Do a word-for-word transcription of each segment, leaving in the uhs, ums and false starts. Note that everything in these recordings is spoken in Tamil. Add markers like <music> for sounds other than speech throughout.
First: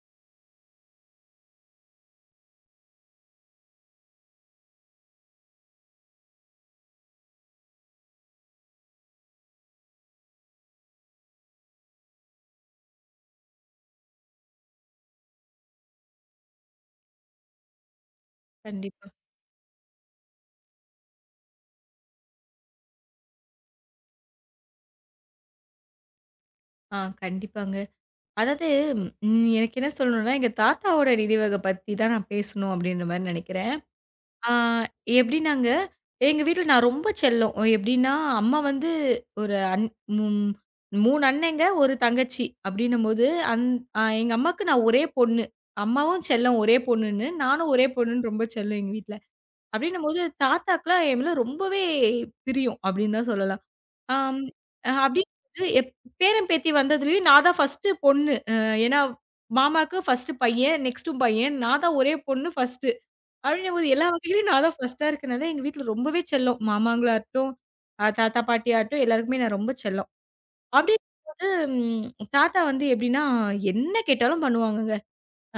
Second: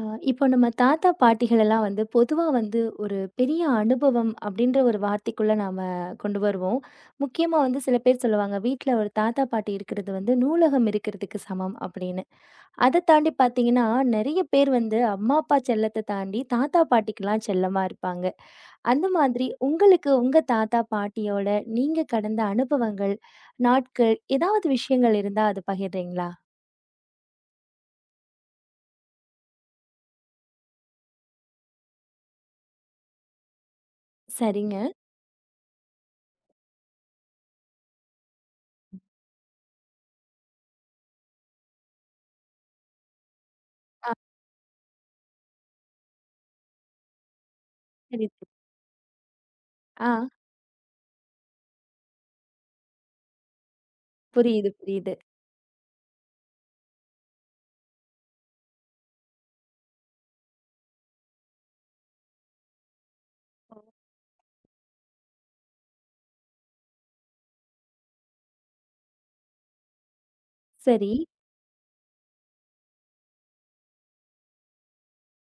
ஆ, இப்போ நம்ம தாத்தா பாட்டிகள் எல்லாம் வந்து பொதுவா வந்து ஒரு பெரிய அனுபவம் அப்படின்ற ஒரு வார்த்தைக்குள்ள நாம கொண்டு வருவோம். முக்கியமா வந்து சில பேர் சொல்லுவாங்க வீட்ல ஒரு தாத்தா பாட்டி இருக்கிறது வந்து நூலகம் இருக்கிறதுக்கு சமம் அப்படின்னு. அதை தாண்டி பார்த்தீங்கன்னா நிறைய பேர் வந்து அம்மா அப்பா செல்லத்தை தாண்டி தாத்தா பாட்டிக்கெல்லாம் செல்லமா இருப்பாங்க. அந்த கண்டிப்பா. மாதிரி உங்களுக்கு உங்க தாத்தா பாட்டியோட நீங்க கடந்த அனுபவங்கள், நாட்கள் ஏதாவது விஷயங்கள் இருந்தா அதை பகிர்றீங்களா? ஆ கண்டிப்பாங்க. அதாவது, ம் எனக்கு என்ன சொல்லணும்னா, எங்க தாத்தாவோட நினைவக பத்தி தான் நான் பேசணும் அப்டின்ற மாரி நெனைக்கிறேன். ஆ சரிங்க. எப்டின்னாங்க, எங்க வீட்ல நான் ரொம்ப செல்லம். எப்டின்னா, அம்மா வந்து ஒரு அண் ம் மூணு அண்ணங்க, ஒரு தங்கச்சி அப்டின்னும்போது, அந் அ எங்க அம்மாக்கு நான் ஒரே பொண்ணு. அம்மாவும் செல்லம் ஒரே பொண்ணுன்னு, நானும் ஒரே சரி. பொண்ணுன்னு ரொம்ப சரி. செல்லம் எங்க வீட்ல. ஆ அப்டின்னும்போது, தாத்தாக்குலாம் என் மேல ரொம்பவே பிரியம் அப்டின்னு தான் சொல்லலாம். ஆம். புரியுது, அ புரியுது. அப்படிங்கும்போது எப் பேரன், பேத்தி வந்ததுலயும் நான் தான் ஃபர்ஸ்ட்டு பொண்ணு. அ ஏன்னா மாமாக்கு ஃபர்ஸ்ட்டு பையன், நெக்ஸ்ட்டு பையன். நான் தான் ஒரே பொண்ணு ஃபர்ஸ்ட்டு. அப்படிங்கும்போது எல்லா வகையிலயும் நான் தான் ஃபர்ஸ்ட்டா இருக்கனால, எங்க வீட்ல ரொம்பவே செல்லம். மாமாங்களாகட்டும், அ தாத்தா, பாட்டியாகட்டும் எல்லாருக்குமே நான் ரொம்ப செல்லம். சரி. அப்படிங்கும்போது ம் தாத்தா வந்து எப்படின்னா, என்ன கேட்டாலும் பண்ணுவாங்கங்க.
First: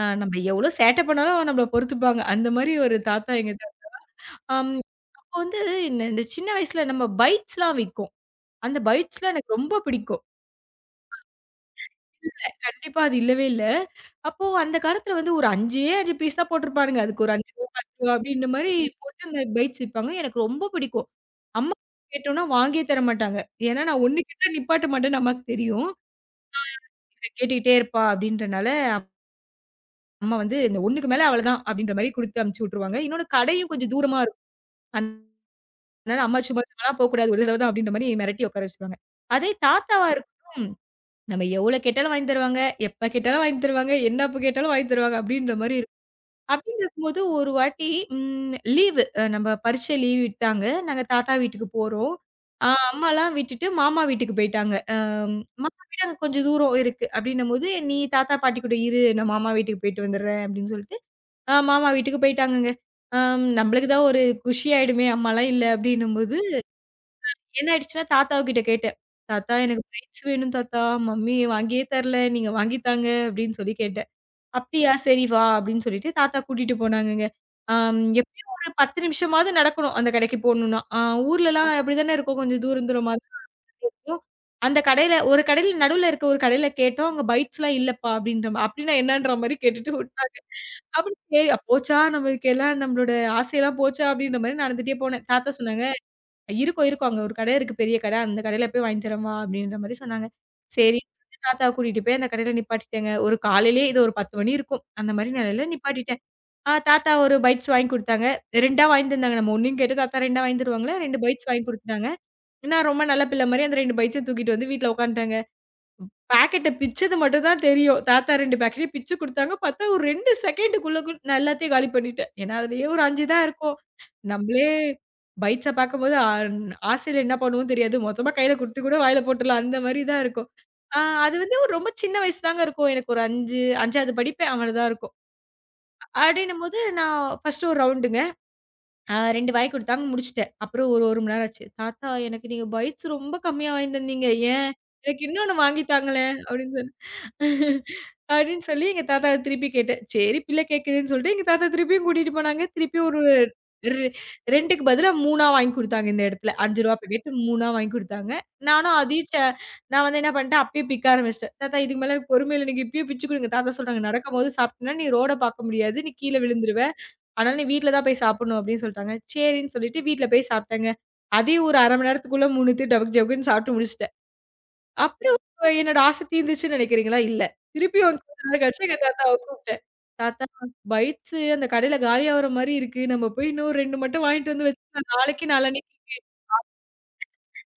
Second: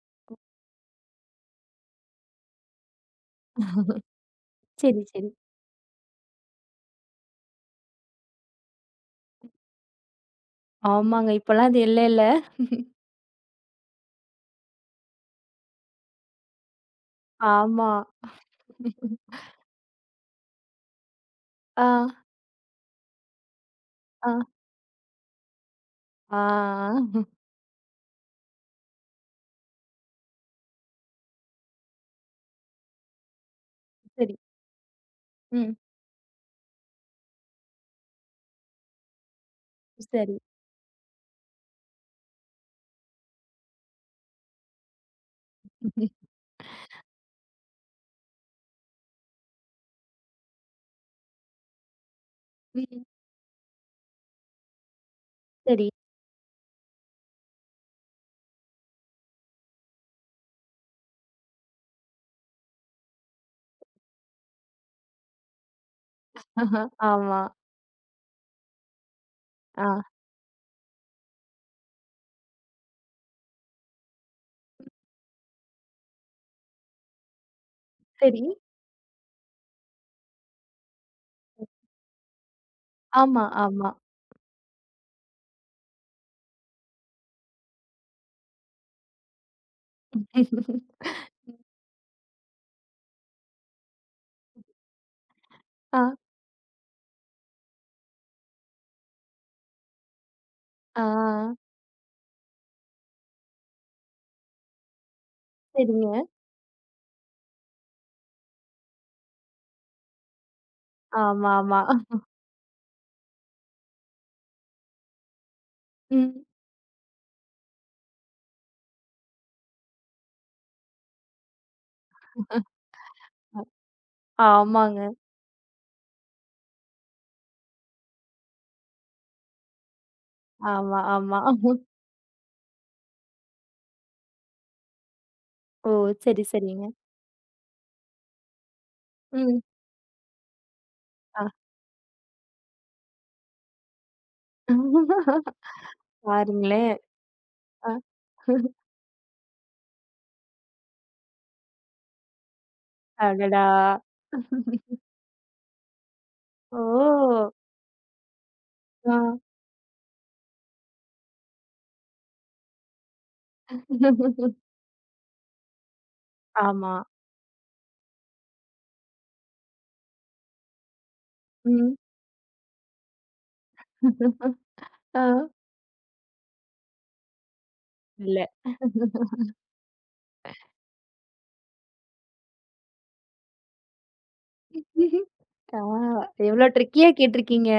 அ நம்ம எவ்வளோ சேட்டை பண்ணாலும் நம்மள பொறுத்துப்பாங்க. அந்த மாரி ஒரு தாத்தா எங்க தா அம் சரி, சரி. அப்போ வந்து இந்த இந்த சின்ன வயசுல நம்ம பைட்ஸ்லாம் விக்கும். அந்த பைட்ஸ்லாம் எனக்கு ரொம்ப பிடிக்கும். ஆமாங்க. இப்பலாம் அது இல்லேல்ல. இல்ல. கண்டிப்பா அது இல்லவே இல்ல. அப்போ அந்த காலத்துல வந்து ஒரு 5ஏ ஐந்து பீஸ் தான் போட்டிருப்பானுங்க. அதுக்கு ஒரு ரூ. ஐந்து ரூ. ஆமா. பத்து அப்படின்ற மாரி போட்டு அந்த பைட்ஸ் விப்பாங்க. எனக்கு ரொம்ப பிடிக்கும். அம்மா ஆ, கேட்டோம்னா வாங்கியே தர மாட்டாங்க. ஏன்னா நான் ஒன்று ஆ, கேட்டா நிப்பாட்ட மாட்டேன்னு அம்மாக்கு தெரியும். ஆ, இவ கேட்டுக்கிட்டே இருப்பா அப்படின்றனால, அம்மா வந்து இந்த 1க்கு மேல அவ்வளதான் அப்படின்ற மாரி குடுத்து அனுப்பிச்சு விட்டுருவாங்க. இன்னொன்னு கடையும் கொஞ்சம் தூரமா சரி. இருக்கும். ம். அதனால அம்மா சும்மா சும்மாலாம் போக்கூடாது. ஒரு தடவ தான் அப்படின்ற மாரி மிரட்டி உட்கார வச்சுருவாங்க. அதே தாத்தாவா சரி. இருக்கும். நம்ம எவ்வளோ கேட்டாலும் வாங்கி தருவாங்க. எப்ப கேட்டாலும் வாங்கி தருவாங்க. என்ன அப்ப கேட்டாலும் வாங்கி தருவாங்க அப்படின்ற மாரி இருக்கும். ம். அப்படின்னு இருக்கும்போது ஒரு வாட்டி ம் லீவு அ நம்ம பரீட்சை லீவ் விட்டாங்க. நாங்க தாத்தா வீட்டுக்கு போறோம். அ அம்மாலாம் விட்டுட்டு மாமா வீட்டுக்கு போயிட்டாங்க. அ மாமா சரி. வீடு அங்க கொஞ்சம் தூரம் இருக்கு. அப்படின்னும்போது, "நீ தாத்தா, பாட்டி கூட இரு. நான் மாமா வீட்டுக்கு போயிட்டு வந்துடுறேன்" அப்படின்னு சொல்லிட்டு, அ மாமா வீட்டுக்கு போயிட்டாங்கங்க. அம் நம்மளுக்கு தான் ஒரு குஷி ஆயிடுமே, அம்மாலாம் இல்ல அப்படின்னும்போது, ஆஹா. ஆமா. என்ன ஆயிடுச்சுன்னா தாத்தாவு கிட்ட கேட்டேன். "தாத்தா எனக்கு ஆ. பைக்ஸ் வேணும் தாத்தா. மம்மி வாங்கியே தரல. நீங்க வாங்கி தாங்க" அப்படின்னு சொல்லி கேட்டேன். அப்டியா! சரி வா அப்டின்னு சொல்லிட்டு தாத்தா கூட்டிட்டு போனாங்கங்க. ஆம் சரி. எப்டியும் ஒரு பத்து நிமிஷமாவது நடக்கணும் அந்த கடைக்கு போணும்னா. ஆ ஊர்லலாம் ம். அப்டிதானே இருக்கும். கொஞ்சம் தூரம் தூரமா தான் ஆமா, ஆமா. இருக்கும். அந்த கடையில ஒரு கடையில நடுவுல இருக்க ஒரு கடையில கேட்டோம். அங்க பைட்ஸ்லாம் இல்லப்பா அப்டின்ற மா அப்டின்னா என்னான்ற மாரி கேட்டுட்டு விட்டாங்க. அப்டி சரி போச்சா, நம்மளுக்கு எல்லாம் நம்மளோட ஆசையெல்லாம் போச்சா அப்டின்ற மாரி நடந்துட்டே போனேன். தாத்தா சொன்னாங்க ஆ, இருக்கும், இருக்கும். அங்க ஒரு கடை இருக்கு பெரிய கடை. அந்த கடையில போய் வாங்கி தரேன்ம்மா அப்படின்ற மாரி சொன்னாங்க. சரி, ஆ. தாத்தாவ கூட்டிட்டு போய் அந்த கடையில நிப்பாட்டிட்டேங்க. ஒரு காலையிலேயே இது ஒரு பத்து மணி இருக்கும். அந்த மாரி நிலையில சரிங்க. நிப்பாட்டிட்டேன். ஆ தாத்தா ஒரு பைட்ஸ் வாங்கி குடுத்தாங்க. ரெண்டு வாங்கி தந்தாங்க. நம்ம 1ன்னு கேட்டா தாத்தா ரெண்டு வாங்கி தருவாங்களா, ரெண்டு பைட்ஸ் ஆமா, வாங்கி ஆமா. குடுத்துட்டாங்க. நான் ரொம்ப நல்ல பிள்ளை மாரி அந்த ரெண்டு பைட்ஸயும் தூக்கிட்டு வந்து வீட்ல உட்காந்துட்டேங்க. ம். பாக்கெட்ட பிச்சது மட்டும் தான் தெரியும். தாத்தா ரெண்டு பாக்கெட்டையும் பிச்சு குடுத்தாங்க. பார்த்தா ஒரு ரெண்டு செகண்டுக்குள்ள கூ நான் எல்லாத்தையும் காலி பண்ணிட்டேன். ஏன்னா, அதுலயே ஒரு ஐந்து தான் இருக்கும். நம்பளே ஆமாங்க. பைட்ஸ பார்க்கும்போது அன் ஆசையில என்ன பண்ணுவோம்னு தெரியாது. மொத்தமா கையில குடுத்து கூட வாயில போட்டுறலாம். அந்த மாரி தான் இருக்கும். ஆ ஆமா, அது ஆமா. வந்து ஒரு ரொம்ப சின்ன வயசு தாங்க இருக்கும். எனக்கு ஒரு ஐந்து 5வது படிப்பேன். அவ்வளதான் இருக்கும். ஓ! சரி, அப்டின்னும்போது சரிங்க. நான் ஃபர்ஸ்ட்டு ஒரு ரவுண்டுங்க. அ ரெண்டு ம். வாய் குடுத்தாங்க முடிச்சுட்டேன். அப்புறம் ஒரு 1 மணி ஆ. நேரம் ஆச்சு. "தாத்தா எனக்கு நீங்க பைட்ஸ் ரொம்ப கம்மியா வாங்கி தந்தீங்க. ஏன்? எனக்கு இன்னொன்னு வாங்கி தாங்களேன்" அப்டின்னு பாருங்களேன். சொன்னேன். அ. அப்படின்னு சொல்லி எங்க தாத்தாவ திருப்பி கேட்டேன். சரி பிள்ளை கேட்குதுன்னு சொல்லிட்டு எங்க தாத்தா திருப்பியும் கூட்டிட்டு போனாங்க. திருப்பி ஒரு அடடா! ரெ 2க்கு பதிலா 3ஆ வாங்கி குடுத்தாங்க இந்த இடத்துல. ரூ. ஓ! ஐந்து பாக்கெட் 3ஆ வாங்கி குடுத்தாங்க. நானும் ஆ. அதையும் ச நான் வந்து என்ன பண்ணிட்டேன், அப்பயே பிக்க ஆரம்பிச்சுட்டேன். தாத்தா இதுக்கு மேல எனக்கு பொறுமை இல்ல. நீங்க இப்பயே பிச்சு குடுங்க. தாத்தா சொல்றாங்க, "நடக்கும்போது சாப்பிட்டேன்னா நீ ரோட பார்க்க முடியாது. நீ கீழ விழுந்துருவ. ஆமா. அதனால நீ வீட்ல தான் போய் சாப்பிடணும்." அப்படின்னு சொல்லிட்டாங்க. சரின்னு சொல்லிட்டு வீட்ல போய் சாப்பிட்டேங்க. அதையும் ஒரு அரை மணி நேரத்துக்குள்ள மூணு டபக் ஜபக்குன்னு சாப்பிட்டு முடிச்சுட்டேன். ம். ஆ. அப்புறம் என்னோட ஆசை தீர்ந்துச்சுன்னு நெனைக்கிறீங்களா? இல்ல. திருப்பியும் இல்ல. கொஞ்ச நேரம் கழிச்சு எங்க தாத்தாவ கூப்ட்டேன். தாத்தா, பைட்ஸு அந்த கடையில காலியாவுற மாரி இருக்கு. நம்ம போய் இன்னும் ரெண்டு மட்டும் வாங்கிட்டு வந்து வச்சுக்கலாம். <laughs> நாளைக்கு ஆ நாளான்னைக்கு எவ்ளோ ட்ரிக்கியா கேட்டிருக்கீங்க.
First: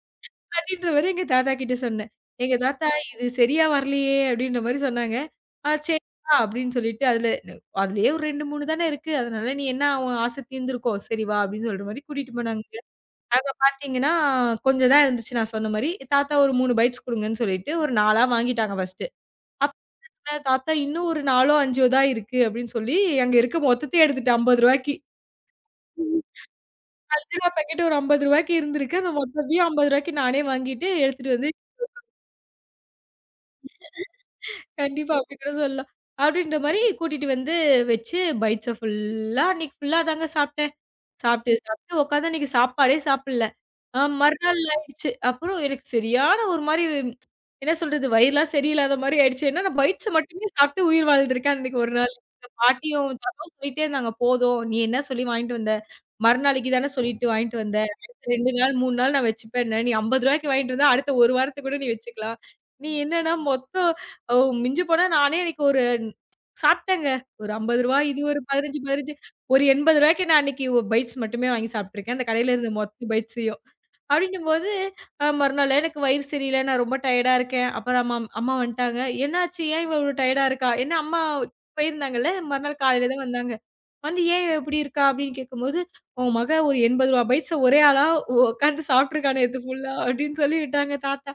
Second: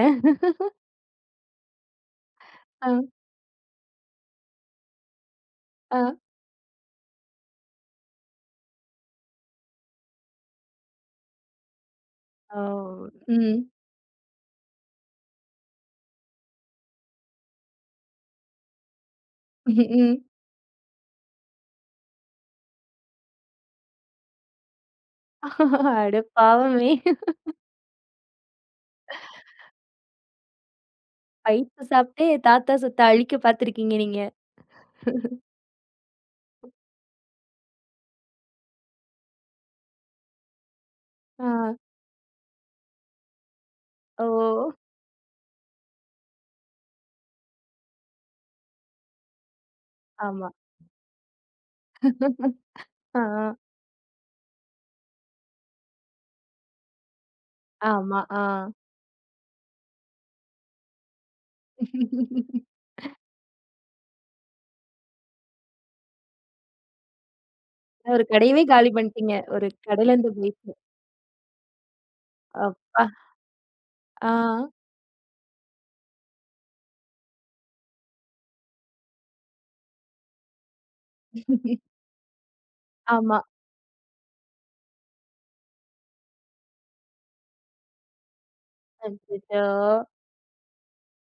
அப்டின்ற மாரி எங்க தாத்தா கிட்ட சொன்னேன். எங்க ஆ, தாத்தா இது சரியா வரலையே அப்டின்ற மாரி சொன்னாங்க. ஆ ஆ. சரிப்பா அப்டின்னு சொல்லிட்டு அதுல அதுலயே ஒரு ரெண்டு, மூணு தானே இருக்கு. அதனால நீ என்ன உன் ஆசை தீர்ந்திருக்கும். சரி வா அப்டின்னு சொல்ற மாரி கூட்டிட்டு ஓ! போனாங்க. அங்க ம். பாத்தீங்கன்னா, கொஞ்சம் தான் இருந்துச்சு நான் சொன்ன மாரி. தாத்தா ஒரு மூணு பைட்ஸ் குடுங்கன்னு சொல்லிட்டு ஒரு 4ஆ வாங்கிட்டாங்க ஃபர்ஸ்ட்டு. ம். அ தாத்தா இன்னும் ஒரு 4ஓ, 5ஓ தான் இருக்கு அப்படின்னு சொல்லி அங்க இருக்க மொத்தத்தையும் எடுத்துட்டு, <laughs> ரூ. அட பாவமே! 50 ஐந்து பாக்கெட் ஒரு ரூ. ஐம்பது இருந்திருக்கு. அந்த மொத்தத்தையும் ரூ. ஐம்பது நானே வாங்கிட்டு எடுத்துட்டு வந்து, வயித்த சாப்பிட்டே தாத்தா சொத்த அழிக்க பார்த்துருக்கீங்க நீங்க. கண்டிப்பா அப்படி கூட சொல்லலாம். அப்படின்ற மாரி கூட்டிட்டு வந்து வச்சு பைட்ஸ ஃபுல்லா அன்னைக்கு ஃபுல்லா தாங்க சாப்ட்டேன். ஆ. சாப்பிட்டு, சாப்பிட்டு உட்காந்தா அன்னைக்கு சாப்பாடே சாப்பிடல. அ ஓ! மறுநாள் ஆயிடுச்சு. அப்புறம் எனக்கு சரியான ஒரு மாரி என்ன சொல்றது? வயிறுலாம் சரியில்லாத மாரி ஆயிடுச்சு. ஏன்னா நான் பைட்ஸ மட்டுமே ஆமா. சாப்பிட்டு உயிர் வாழ்ந்திருக்கேன் அன்னைக்கு ஒரு நாள். எங்க <laughs> பாட்டியும், ஆ. தாத்தாவும் சொல்லிட்டே இருந்தாங்க, "போதும். நீ என்ன சொல்லி வாங்கிட்டு வந்த? மறுநாளைக்கு தானே சொல்லிட்டு வாங்கிட்டு வந்த. ஆமா. அடுத்த ஆ. ரெண்டு நாள், மூணு நாள் நான் வச்சுப்பேன்ன. நீ ரூ. ஐம்பது வாங்கிட்டு வந்தா, அடுத்த ஒரு வாரத்துக்கு கூட நீ வச்சுக்கலாம். <laughs> நீ என்னன்னா மொத்தம் ஓ மிஞ்சி போனா நானே அன்னைக்கு ஒரு சாப்பிட்டேங்க. ஒரு ரூ. 50 இது ஒரு ஒரு கடையவே 15, காலி 15 பண்ணிட்டீங்க. ஒரு ஒரு ரூ. 80க்கு கடையிலருந்து நான் அன்னைக்கு போயிட்டு. ஒ பைட்ஸ் மட்டுமே வாங்கி சாப்பிட்டுருக்கேன். அந்த கடையில இருந்த அப்பா! மொத்த பைட்ஸையும். ஆ. அப்படின்னும்போது அ மறுநாள் எனக்கு வயிறு சரியில்ல. நான் ரொம்ப டயர்டா இருக்கேன். அப்புறம் அம்மா அம்மா வந்துட்டாங்க. "என்னாச்சு? ஏன் இவ இவ்வளோ டயர்டா இருக்கா?" ஏன்னா அம்மா போயிருந்தாங்கல்ல. மறுநாள் காலையில தான் ஆமா. வந்தாங்க. வந்து "ஏன் இவ இப்படி இருக்கா?" அப்படின்னு கேட்கும்போது, "உன் மக ஒரு ரூ. எண்பது பைட்ஸ ஒரே ஆளா உட்காந்து சாப்பிட்டுருக்கா நேத்து அச்சச்சோ! ஃபுல்லா" அப்படின்னு சொல்லி விட்டாங்க தாத்தா.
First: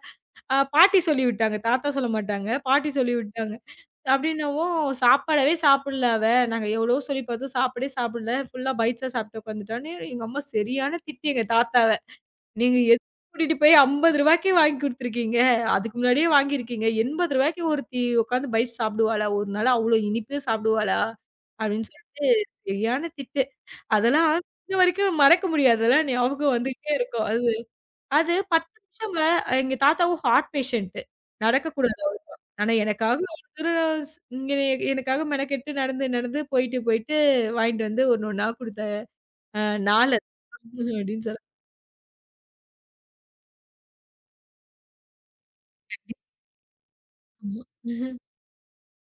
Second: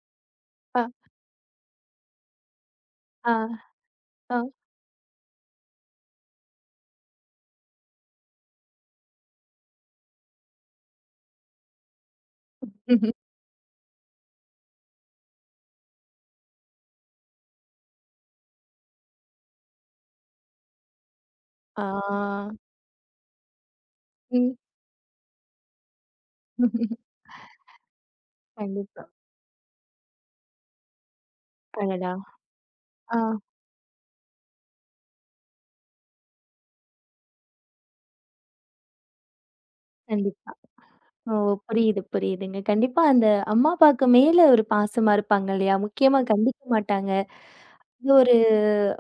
அ அ, பாட்டி சொல்லி விட்டாங்க. தாத்தா சொல்ல மாட்டாங்க. பாட்டி சொல்லி விட்டாங்க. ஆ, ஆ. அப்டின்னவும் சாப்பாடவே சாப்பிடல அவ. நாங்க எவ்வளவோ சொல்லி பார்த்தோம். சாப்பாடே சாப்பிடல. ஃபுல்லா பைட்ஸா சாப்பிட்டு உட்காந்துட்டான்னு, எங்க அம்மா சரியான திட்டு எங்க தாத்தாவ. நீங்க எதுக்கு கூட்டிட்டு போய் ரூ. 50க்கே வாங்கி குடுத்துருக்கீங்க. அதுக்கு முன்னாடியே வாங்கியிருக்கீங்க. ரூ. 80க்கு ஒருத்தி உட்காந்து பைட்ஸ் சாப்பிடுவாளா? ஒரு நாள் அவ்ளோ இனிப்பே சாப்பிடுவாளா? அப்டின்னு சொல்லிட்டு ஆ. சரியான திட்டு. அதெல்லாம் ம். இன்ன வரைக்கும் மறக்க முடியாது. அதெல்லாம் ஞாபகம் வந்துகிட்டே <laughs> இருக்கும். அது அது பத்து கண்டிப்பா. நிமிஷங்க எங்க தாத்தாவும் ஹார்ட் பேஷண்ட்டு. நடக்கக்கூடாது. அடடா! ஆனா ஆ. எனக்காக அவசர ஸ் இங்க எனக்காக மெனக்கெட்டு நடந்து, நடந்து போயிட்டு, போயிட்டு வாங்கிட்டு வந்து ஒண்ணு ஒண்ணா குடுத்தாரு. அ நாலு கண்டிப்பா. <laughs> அப்டின்னு ஓ! சொல்ல. புரியுது, புரியுதுங்க. கண்டிப்பா அந்த அம்மா, அப்பாவுக்கு மேல ஒரு பாசமா இருப்பாங்க இல்லையா? முக்கியமா கண்டிக்க மாட்டாங்க. ஆமா. அது ஒரு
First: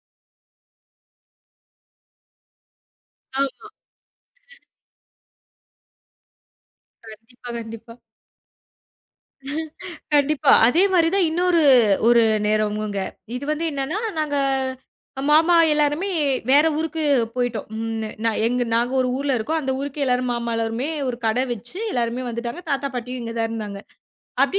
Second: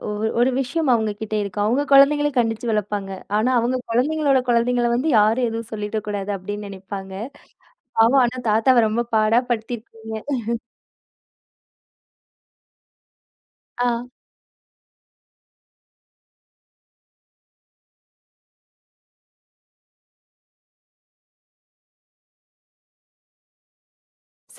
ஒரு ஒரு விஷயம் அவங்க கிட்ட இருக்கு. அவங்க குழந்தைங்கள கண்டிச்சு வளர்ப்பாங்க. ஆனா, ஆமா. அவங்க குழந்தைங்களோட குழந்தைங்கள வந்து யாரும் எதுவும் சொல்லிடக்கூடாது அப்படின்னு நினைப்பாங்க. கண்டிப்பா, கண்டிப்பா. பாவம் ஆனா தாத்தாவ ரொம்ப பாடா படுத்தியிருக்கீங்க. கண்டிப்பா. அதே மாரி தான் இன்னொரு ஒரு நேரமுங்க. இது வந்து என்னன்னா, ஆ, நாங்க மாமா எல்லாருமே வேற ஊருக்கு போயிட்டோம். ம் நான் எங்க நாங்க ஒரு ஊர்ல இருக்கோம். அந்த ஊருக்கு எல்லாரும் மாமா எல்லாருமே ஒரு கடை வச்சு எல்லாருமே வந்துட்டாங்க. தாத்தா, பாட்டியும் இங்க தான் இருந்தாங்க.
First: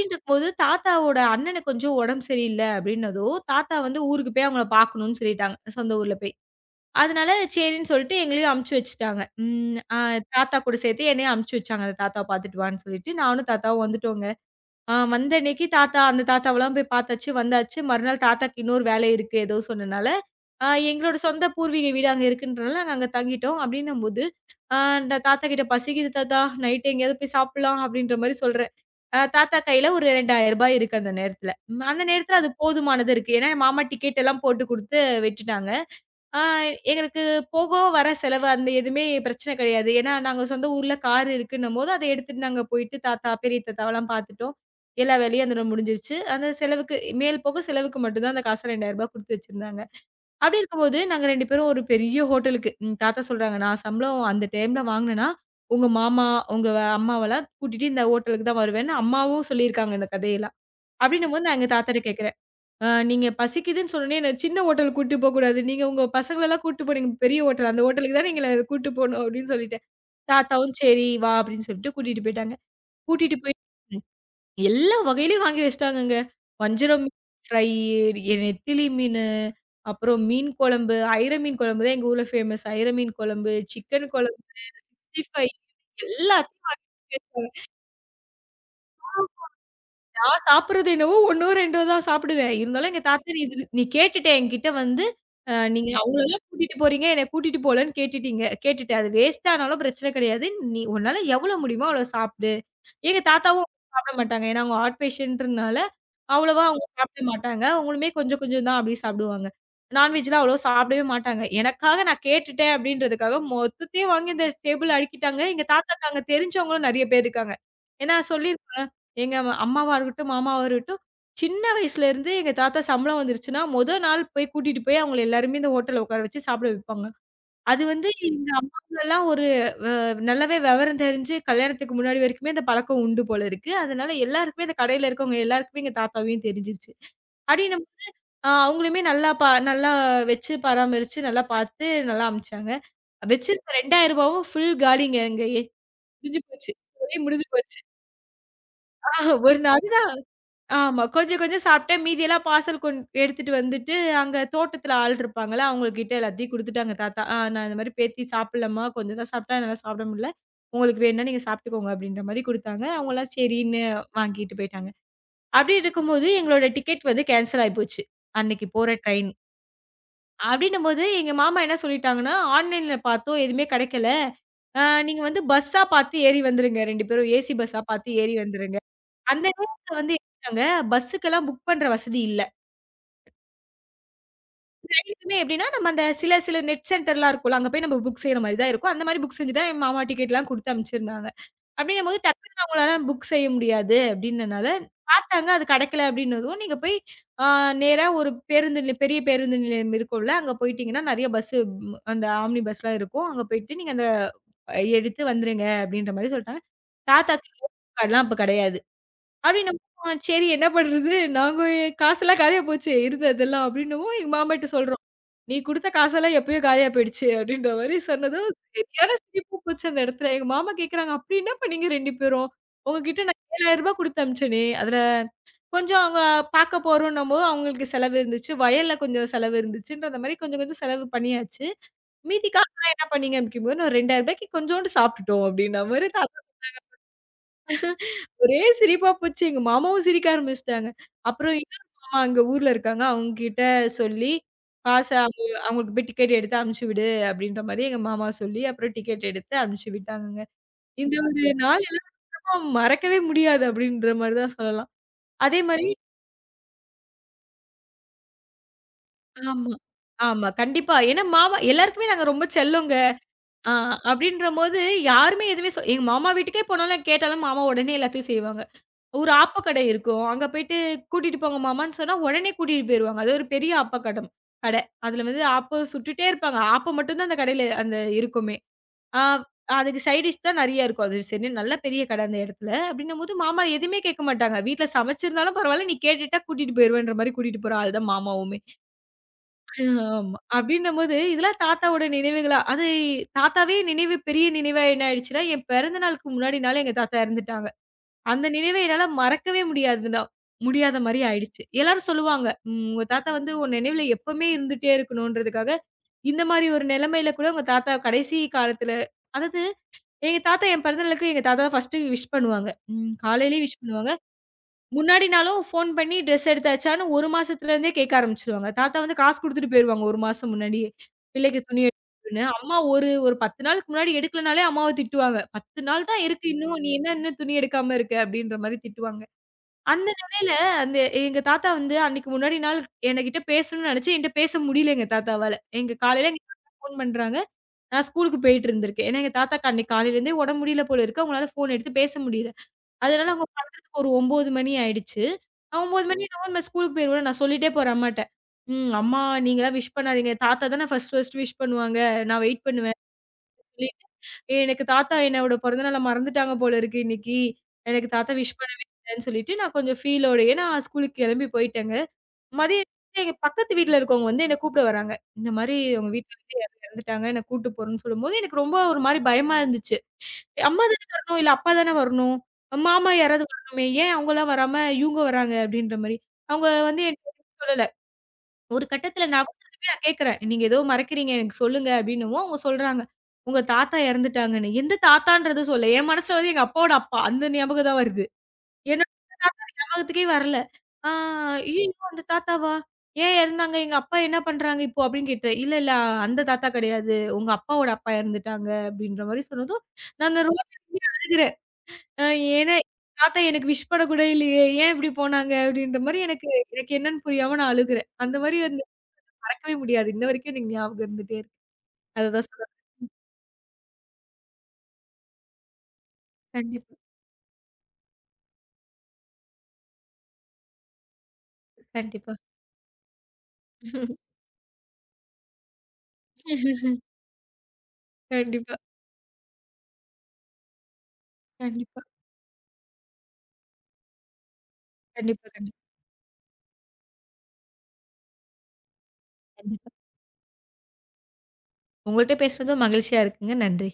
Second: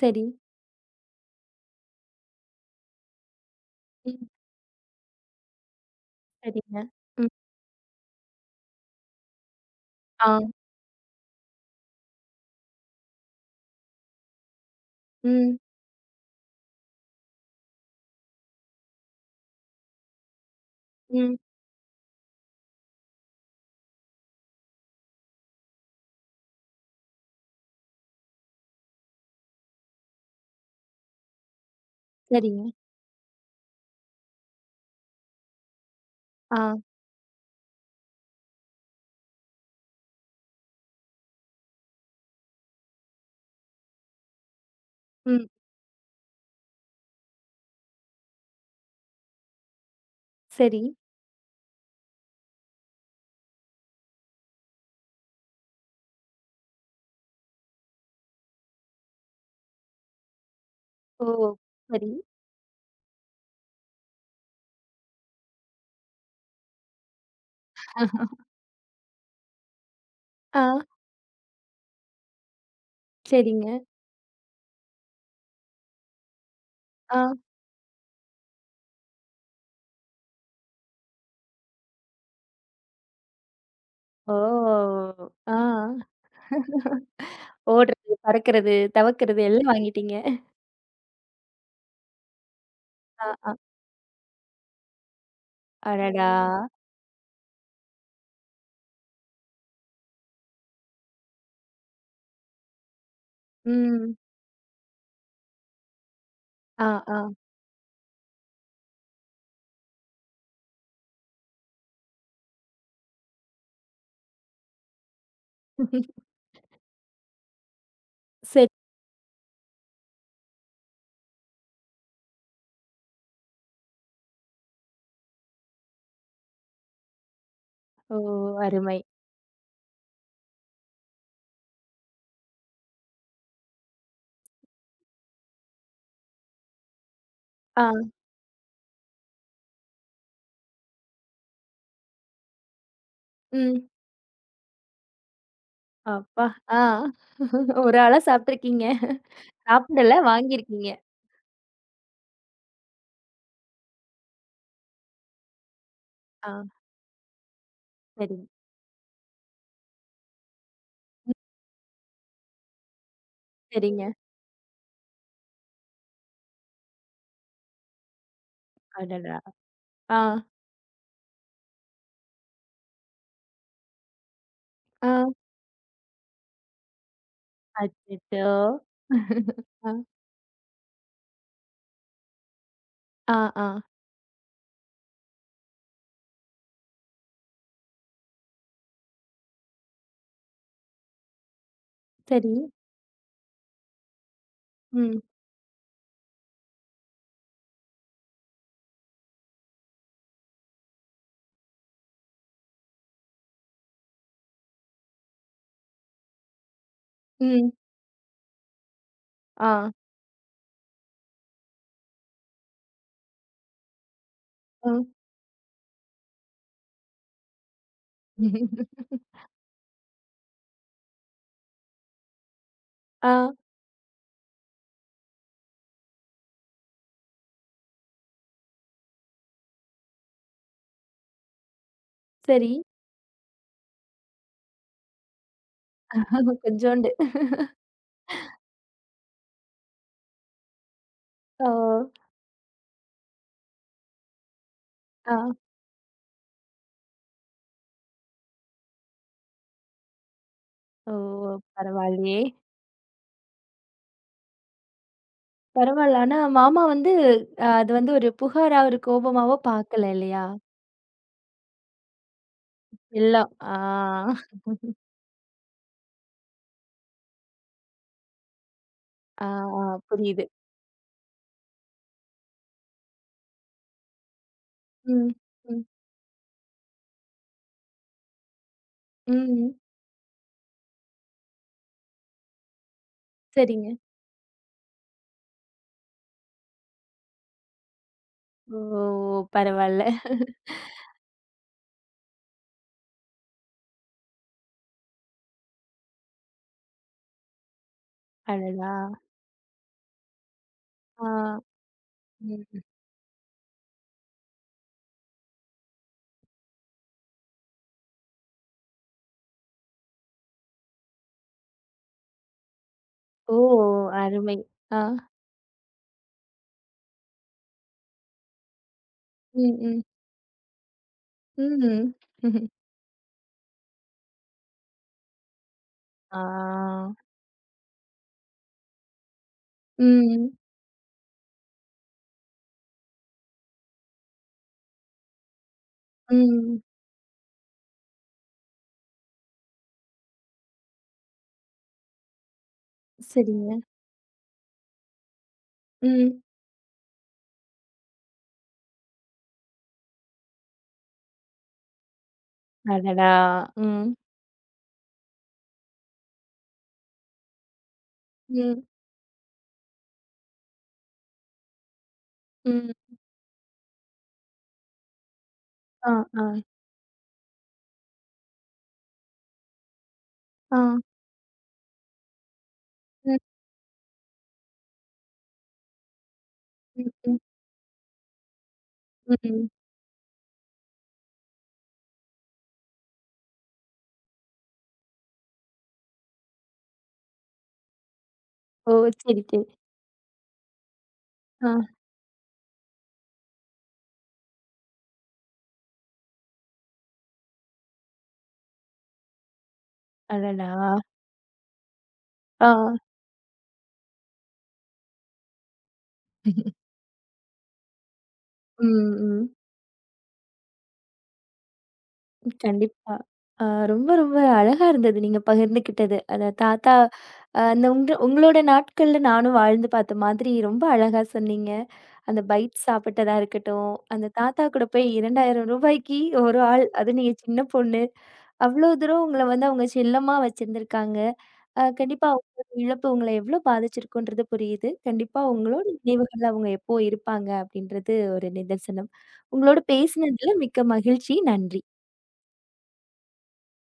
சரி. தாத்தாவோட அண்ணனுக்கு கொஞ்சம் உடம்பு சரியில்ல அப்டின்னதும், தாத்தா வந்து ம், ஊருக்கு போய் அவங்கள பார்க்கணும்னு சொல்லிட்டாங்க. சொந்த ஊர்ல போய். சரிங்க. அதனால ம், சரின்னு சொல்லிட்டு எங்களையும் அனுப்பிச்சு வச்சுட்டாங்க. ம். அ ஆ, தாத்தா கூட சேர்த்து என்னையும் அனுப்பிச்சு வச்சாங்க. அந்த தாத்தாவ பார்த்துட்டு வான்னு சொல்லிட்டு, நானும் தாத்தாவும் வந்துட்டோங்க. அ வந்த ம், அன்னைக்கு தாத்தா அந்த தாத்தாவெல்லாம் போய் பார்த்தாச்சு, வந்தாச்சு. மறுநாள் தாத்தாக்கு இன்னொரு வேலை இருக்கு ஏதோ சொன்னனால, அ எங்களோட ம், சொந்த பூர்வீக வீடு அங்க இருக்குன்றனால நாங்க அங்க தங்கிட்டோம். அப்டின்னும்போது, அ நான் தாத்தா கிட்ட "பசிக்குது தாத்தா, நைட் எங்கேயாவது போய் சாப்பிடலாம்" அப்டின்ற மாரி சொல்றேன். அ தாத்தா கையில ஒரு ரூ. இரண்டாயிரம் இருக்கு அந்த நேரத்துல. ம் அந்த நேரத்துல அது சரிங்க. போதுமானது இருக்கு. ஏன்னா, மாமா டிக்கெட் எல்லாம் போட்டு குடுத்து விட்டுட்டாங்க. ஆ ஆ, எங்களுக்கு போக, வர செலவு அந்த எதுவுமே பிரச்சனை கிடையாது. ஏன்னா, நாங்க சொந்த ஊர்ல கார் இருக்குன்னும்போது, அத எடுத்துட்டு நாங்க போயிட்டு தாத்தா, பெரிய தாத்தாவெல்லாம் பார்த்துட்டோம். எல்லா வேலையும் ம், அதோட முடிஞ்சிருச்சு. அந்த செலவுக்கு மேல் போக செலவுக்கு மட்டும் தான் அந்த காச ரூ. ரெண்டாயிரம் குடுத்து வச்சிருந்தாங்க. அப்படி சரி. இருக்கும்போது, நாங்க ரெண்டு பேரும் ஒரு பெரிய ஹோட்டலுக்கு. ம் தாத்தா சொல்றாங்க, "நான் சம்பளம் அந்த டைம்ல வாங்கினேன்னா, உங்க மாமா, உங்க வ- அம்மாவெல்லாம் கூட்டிட்டு இந்த ஹோட்டலுக்கு தான் வருவேன்னு" அம்மாவும் சொல்லியிருக்காங்க இந்த கதையெல்லாம். ஓ! அப்படின்னும்போது நான் எங்க தாத்தாட்ட சரி. கேட்கிறேன், "அ நீங்க பசிக்குதுன்னு சொன்னோனே என்ன சின்ன ஹோட்டலுக்கு கூட்டிட்டு போக்கூடாது. நீங்க உங்க பசங்களெல்லாம் கூட்டிட்டு போனீங்க பெரிய ஹோட்டல். அந்த ஹோட்டலுக்கு தானே எங்கள கூட்டிட்டு போணும்" அப்படின்னு சொல்லிட்டேன். ஆ, தாத்தாவும் "சரி வா" அப்படின்னு சொல்லிட்டு கூட்டிட்டு போயிட்டாங்க. கூட்டிட்டு போய் சரிங்க. எல்லா வகையிலயும் வாங்கி வச்சுட்டாங்கங்க. வஞ்சரம் மீன் ஆ, ஃப்ரை, எ நெத்திலி மீனு, அப்புறம் மீன் குழம்பு, அயிர மீன் குழம்பு தான் எங்க ஊர்ல ஃபேமஸ். அயிர மீன் குழம்பு, சிக்கன் ஓ! குழம்பு, அறுபத்தஞ்சு ஆ. எல்லாத்தையும் வாங்கி வச்சு. <laughs> ஓடுறது, பறக்கிறது, தவக்கிறது எல்லாம் வாங்கிட்டீங்க. நான் சாப்பிடுறது என்னவோ 1ஓ 2ஓ தான் சாப்பிடுவேன். இருந்தாலும் எங்க ஆ, தாத்தா, "நீ ஆ. இது நீ கேட்டுட்ட என்கிட்ட வந்து, அ நீங்க அடடா! அவங்களலாம் கூட்டிட்டு போறீங்க, என்ன கூட்டிட்டு போலன்னு கேட்டுட்டீங்க கேட்டுட்ட. அது வேஸ்ட் ஆனாலும் பிரச்சனை கிடையாது. நீ உன்னால எவ்வளோ முடியுமோ அவ்வளோ சாப்பிடு." எங்க தாத்தாவும் ம். சாப்பிட மாட்டாங்க. ஏன்னா அவங்க ஹார்ட் பேஷண்ட்ன்றனால, அவ்வளவா அவங்க ஆ, ஆ. சாப்பிட மாட்டாங்க. அவங்களுமே கொஞ்சம் கொஞ்சம் தான் அப்டி சாப்பிடுவாங்க. நான்வெஜ்லாம் அவ்வளவா சாப்பிடவே மாட்டாங்க. எனக்காக நான் கேட்டுட்டேன் அப்டின்றதுக்காக மொத்தத்தையும் வாங்கி இந்த டேபிள்ல அடுக்கிட்டாங்க. எங்க தாத்தாக்கு அங்க தெரிஞ்சவங்களும் நெறைய பேர் இருக்காங்க. ஏன்னா சரி. சொல்லியிருப்பாங்க. எங்க அம்மா- அம்மாவா இருக்கட்டும், மாமாவா இருக்கட்டும், சின்ன வயசுல இருந்து எங்க தாத்தா சம்பளம் வந்துருச்சுன்னா, மொத நாள் போய் கூட்டிட்டு போய் அவங்கள எல்லாருமே இந்த ஹோட்டல்ல உட்கார வச்சு சாப்பிட வைப்பாங்க. அது வந்து ஓ! எங்க அருமை. அம்மாவுக்கெல்லாம் ஒரு வ நல்லாவே விவரம் தெரிஞ்சு கல்யாணத்துக்கு முன்னாடி வரைக்குமே இந்த பழக்கம் உண்டு போல இருக்கு. அதனால எல்லாருக்குமே இந்த கடையில இருக்கவங்க எல்லாருக்குமே எங்க தாத்தாவையும் தெரிஞ்சிருச்சு. அப்டின்னு ஆ. அ அவங்களுமே நல்லா பா நல்லா வச்சு பராமரிச்சு, நல்லா பார்த்து நல்லா அனுப்பிச்சாங்க. வச்சிருந்த ரூ. ம். 2000வும் ஃபுல் காலிங்க அங்கயே. முடிஞ்சு அப்பா! போச்சு. ஆ. ஒரே முடிஞ்சு போச்சு. ஒரு ஆளா சாப்ட்டுருக்கீங்க. ஆ ஒரு நாள். சாப்பிடல, வாங்கியிருக்கீங்க. ஆமா. கொஞ்சம் கொஞ்சம் சாப்பிட்டேன். மீதியெல்லாம் பார்சல் கொண் எடுத்துட்டு வந்துட்டு, அங்க தோட்டத்துல ஆள் இருப்பாங்கல்ல, அவங்ககிட்ட ஆ. எல்லாத்தையும் குடுத்துட்டாங்க தாத்தா. "ஆ நான் இந்த மாரி பேத்தி சரிங்க, சாப்பிடலம்மா. கொஞ்சம் தான் சாப்பிட்டா என்னால சாப்பிட முடியல. உங்களுக்கு வேணும்னா நீங்க சாப்பிட்டுக்கோங்க" அப்படின்ற மாரி குடுத்தாங்க. அவங்கலாம் சரின்னு சரிங்க. வாங்கிட்டு போயிட்டாங்க. அப்படி இருக்கும்போது எங்களோட டிக்கெட் வந்து கேன்சல் ஆயி போச்சு. அன்னைக்கு போற ட்ரெயின். அடடா! ஆ, அப்படின்னும்போது எங்க மாமா என்ன சொல்லிட்டாங்கன்னா, "ஆன்லைன்ல பார்த்தோம் எதுவுமே கெடைக்கல. ஆ ஆ. நீங்க வந்து பஸ்ஸா பார்த்து ஏறி வந்துருங்க. ரெண்டு பேரும் ஏசி பஸ்ஸா பார்த்து ஏறி அச்சச்சோ! வந்துருங்க." அந்த ஆ, நேரத்துல வந்து என்னாங்க, பஸ்ஸுக்கெல்லாம் புக் பண்ற வசதி இல்ல. ஆ, ஆ. ரயிலுக்குமே எப்படின்னா, நம்ம அந்த சில சில நெட் சென்டர்லாம் இருக்கும்ல, அங்க போய் நம்ம புக் செய்ற மாரி தான் இருக்கும். அந்த மாரி புக் செஞ்சு தான் என் மாமா டிக்கெட்லாம் குடுத்து அனுப்பிச்சிருந்தாங்க. அப்படின்னும்போது சரி. டக்குனு அவங்களால புக் செய்ய முடியாது அப்படின்னனால, ம், பாத்தாங்க அது கெடைக்கல அப்படின்னதும், நீங்க போய் அ நேரா ஒரு பேருந்து நிலைய பெரிய பேருந்து நிலையம் இருக்கும்ல, அங்க போயிட்டீங்கன்னா நெறைய பஸ்ஸு ம் அந்த ஆம்னி பஸ்லாம் இருக்கும். அங்க போயிட்டு நீங்க அந்த அஹ் எடுத்து வந்துருங்க அப்படின்ற மாரி சொல்ட்டாங்க. தாத்தாக்கு ம். ஏடிஎம் கார்ட்லாம் அப்ப கெடையாது. அப்படின்னப்போ, ஆ, சரி என்ன பண்றது? நாங்க காசெல்லாம் காலியா போச்சு இருந்ததெல்லாம் அப்படின்னவும், எங்க மாமாட்ட ஆ. சொல்றோம். "நீ குடுத்த காசெல்லாம் எப்பயோ காலியா போயிடுச்சு" அப்படின்ற மாரி சொன்னதும், சரியான சிரிப்பு போச்சு அந்த இடத்துல. எங்க மாமா கேட்கறாங்க, "அப்படி என்ன பண்ணீங்க ரெண்டு பேரும்? உங்ககிட்ட ஆ. நான் ரூ. ஏழாயிரம் குடுத்து அனுப்பிச்சேனே, அதுல கொஞ்சம் அவங்க பார்க்க போறோம்ன்னும்போது அவங்களுக்கு செலவு இருந்துச்சு. வயல்ல கொஞ்சம் செலவு இருந்துச்சுன்ற மாரி கொஞ்சம் கொஞ்சம் செலவு பண்ணியாச்சு. மீதி சரி. காசெல்லாம் என்ன பண்ணீங்க?" அப்படிங்கும்போது, "நான் ரூ. 2,000க்கு கொஞ்சோண்டு சாப்பிட்டுட்டோம்" அப்படின்ன மாரி கொஞ்சோண்டு. ஒரே சிரிப்பா போச்சு. எங்க மாமாவும் சிரிக்க ஆரம்பிச்சுட்டாங்க. அப்புறம் ஓ! இன்னொரு மாமா அங்க ஊர்ல இருக்காங்க. அவங்ககிட்ட சொல்லி, காச ஆ. அவங்க அவங்களுக்கு போய் டிக்கெட் எடுத்து அனுப்பிச்சு விடு அப்படின்ற மாரி எங்க மாமா சொல்லி, அப்புறம் டிக்கெட் எடுத்து அனுப்பிச்சு விட்டாங்கங்க. ஓ! இந்த ஒரு நாள் பரவாயில்லையே! எல்லாம் மறக்கவே முடியாது அப்படின்ற மாரி தான் சொல்லலாம். அதே மாரி பரவால்ல. ஆனா மாமா வந்து அ அது வந்து ஒரு புகாரா, ஒரு கோபமாவோ ஆமா. பார்க்கல இல்லையா? ஆமா. கண்டிப்பா. ஏன்னா மாமா எல்லாருக்குமே நாங்க ரொம்ப செல்லோங்க. எல்லாம் ஆ ஆ அப்படின்றபோது யாருமே எதுவுமே சொ எங்க மாமா வீட்டுக்கே போனாலும் கேட்டாலும் மாமா உடனே எல்லாத்தையும் செய்வாங்க. ஒரு ஆ ஆ ஆப்பக்கடை இருக்கும். அங்க புரியுது. போயிட்டு கூட்டிட்டு போங்க மாமான்னு சொன்னா, உடனே கூட்டிட்டு போயிருவாங்க. அது ஒரு பெரிய ஆப்பக்கடம் கடை. அதுல ம். வந்து ம். ஆப்பம் சுட்டுட்டே இருப்பாங்க. ஆப்பம் மட்டும் தான் அந்த கடையில அந்த இருக்குமே. ஆ ம். அதுக்கு சைட் டிஷ் தான் நெறைய இருக்கும். அது சரி நல்ல பெரிய கடை அந்த இடத்துல. அப்டின்னும்போது மாமா சரிங்க. எதுவுமே கேட்க மாட்டாங்க. வீட்ல சமைச்சிருந்தாலும் பரவால்ல, நீ கேட்டுட்டா கூட்டிட்டு போயிருவேன்ற மாரி கூட்டிட்டு போற ஆள் தான் மாமாவுமே. ஓ! பரவால்ல. ஆமா. அப்டின்னும்போது இதெல்லாம் தாத்தாவோட நினைவுகளா அது தாத்தாவே நினைவு பெரிய நினைவா என்ன ஆயிடுச்சுன்னா, என் பிறந்த நாளுக்கு முன்னாடி நாள் எங்க தாத்தா இறந்துட்டாங்க. அந்த நினைவை அடடா! என்னால மறக்கவே முடியாதுனா முடியாத மாரி ஆ. ஆயிடுச்சு. எல்லாரும் சொல்லுவாங்க, ம். "ம் உங்க தாத்தா வந்து உன் நினைவுல எப்பவுமே இருந்துட்டே இருக்கணும்ன்றதுக்காக, இந்த மாரி ஒரு நிலைமையில கூட உங்க தாத்தா கடைசி காலத்துல" அதாவது எங்க தாத்தா என் பிறந்தநாளுக்கு எங்க தாத்தா ஃபர்ஸ்ட்டு விஷ் பண்ணுவாங்க. ம் ஓ! காலையிலேயே விஷ் பண்ணுவாங்க. அருமை. ஆ. முன்னாடி நாளும் ஃபோன் பண்ணி ட்ரெஸ் எடுத்தாச்சான்னு ஒரு மாசத்துலேருந்தே கேட்க ஆரம்பிச்சுருவாங்க. தாத்தா வந்து காசு குடுத்துட்டு ம். ம். போயிருவாங்க ஒரு மாசம் முன்னாடியே. பிள்ளைக்கு துணி ம். எடுக்கணும்னு. அம்மா ஒரு ஒரு பத்து நாளுக்கு முன்னாடி எடுக்கலனாலே அம்மாவ திட்டுவாங்க. "பத்து நாள் தான் இருக்கு இன்னும். நீ ஆ. என்ன இன்னும் துணி எடுக்காம இருக்க?" அப்படின்ற மாரி திட்டுவாங்க. அந்த ம். வேளையில அந்த எங்க தாத்தா வந்து அன்னைக்கு முன்னாடி நாள் எனகிட்ட பேசணும்னு நெனச்சு, என்ட்ட பேச முடியல எங்க தாத்தாவால. எங்க காலையில எங்க தாத்தா ம். ஃபோன் பண்றாங்க. நான் ஸ்கூலுக்கு போயிட்டு இருந்திருக்கேன். ஏன்னா எங்க தாத்தாக்கு அன்னைக்கு காலையிலேருந்தே உடம்பு முடியல போல இருக்கு. அவங்களால ஃபோன் எடுத்து பேச முடியல. அதனால அவங்க சரிங்க. பண்றதுக்கு ஒரு ஒன்பது மணி ஆயிடுச்சு. நான் ஒன்பது மணி ம். என்னவோ நான் ஸ்கூலுக்கு போயிருவேன். நான் சொல்லிட்டே போறேன் அம்மாட்ட. ம் அம்மா நீங்கலாம் விஷ் பண்ணாதீங்க. தாத்தா தானே ஃபர்ஸ்ட் ஃபர்ஸ்ட் விஷ் பண்ணுவாங்க. நான் வெயிட் பண்ணுவேன். அடடா! சொல்லி ம். ஏ எனக்கு தாத்தா என்னோட பிறந்த நாள மறந்துட்டாங்க போல இருக்கு இன்னைக்கு. எனக்கு தாத்தா விஷ் ம். பண்ணவே இல்லன்னு சொல்லிட்டு நான் கொஞ்சம் ஃபீலோடயே நான் ஸ்கூலுக்கு கிளம்பி போயிட்டேங்க. மதியம் ம். எங்க பக்கத்து வீட்ல இருக்கவங்க வந்து என்ன கூப்பிட வராங்க. இந்த மாரி உங்க ஆ, வீட்ல ஆ, வந்து யாரோ இறந்துட்டாங்க. என்ன கூட்டு போறேன்னு சொல்லும்போது எனக்கு ரொம்ப ஒரு மாரி பயமா இருந்துச்சு. ஆ. அம்மா தானே வரணும், இல்ல அப்பா தானே வரணும். மாமா ம். யாராவது வரணுமே, ஏன் அவங்கலாம் வராம இவங்க வராங்க அப்படின்ற மாரி. அவங்க வந்து ம். என்ட்ட ம். எதுவும் சொல்லல. ஒரு கட்டத்தில நான் ம். அவங்ககிட்டயே நான் கேட்கிறேன். "நீங்க ஏதோ மறைக்கிறீங்க, எனக்கு சொல்லுங்க" அப்படின்னவும் அவங்க சொல்றாங்க. "உங்க தாத்தா இறந்துட்டாங்கன்னு." எந்த தாத்தான்றது சொல்லல. என் மனசுல வந்து எங்க அப்பாவோட அப்பா, அந்த ஞாபகம் தான் வருது. ஓ! ஏன்னா எங்க சரி, சரி. தாத்தா ஞாபகத்துக்கே வரல. ஆ ஆ. "ஐயய்யோ! அந்த தாத்தாவா? ஏன் இறந்தாங்க? எங்க அப்பா என்ன பண்றாங்க இப்போ?" அப்படின்னு கேட்டேன். "இல்ல, இல்ல அந்த தாத்தா கிடையாது. உங்க அப்பாவோட அப்பா இறந்துட்டாங்க" அப்படின்ற மாரி சொன்னதும், நான் அந்த அடடா! ரோட்ல நின்னு அழுகுறேன். அ ஆ. ஏன்னா, தாத்தா எனக்கு விஷ் பண்ண கூட இல்லையே. ஏன் இப்படி போனாங்க? அப்படின்ற மாரி எனக்கு <laughs> எனக்கு என்னன்னு புரியாம நான் அழுகுறேன். அந்த மாரி வந்து ம், ம். மறக்கவே முடியாது. இன்ன வரைக்கும் எனக்கு ஞாபகம் இருந்துட்டே இருக்கு. அததான் ம். சொல்ல கண்டிப்பா. ஆ ரொம்ப ரொம்ப அழகா இருந்தது நீங்க பகிர்ந்துக்கிட்டது. அத தாத்தா கண்டிப்பா, அ அந்த உங்க உங்களோட நாட்கள்ல நானும் வாழ்ந்து பார்த்த மாதிரி ரொம்ப அழகா சொன்னீங்க. கண்டிப்பா. அந்த பைட் சாப்பிட்டதா கண்டிப்பா, இருக்கட்டும், <laughs> அந்த தாத்தா கூட போய் ரூ. இரண்டாயிரத்துக்கு ஒரு ஆள், அதுவும் நீங்க சின்ன பொண்ணு. கண்டிப்பா, அவ்ளோ தூரம் உங்கள வந்து அவங்க செல்லமா வச்சிருந்திருக்காங்க. அ கண்டிப்பா, கண்டிப்பா அவங்களோட இழப்பு உங்கள எவ்ளோ பாதிச்சிருக்குன்றது புரியுது. கண்டிப்பா கண்டிப்பா, உங்களோட நினைவுகள்ல அவங்க எப்போ இருப்பாங்க அப்படின்றது ஒரு நிதர்சனம். உங்களோட கண்டிப்பா. பேசினதுல மிக்க மகிழ்ச்சி. நன்றி. உங்கள்ட்ட பேசுனதும் மகிழ்ச்சியா இருக்குங்க. நன்றி.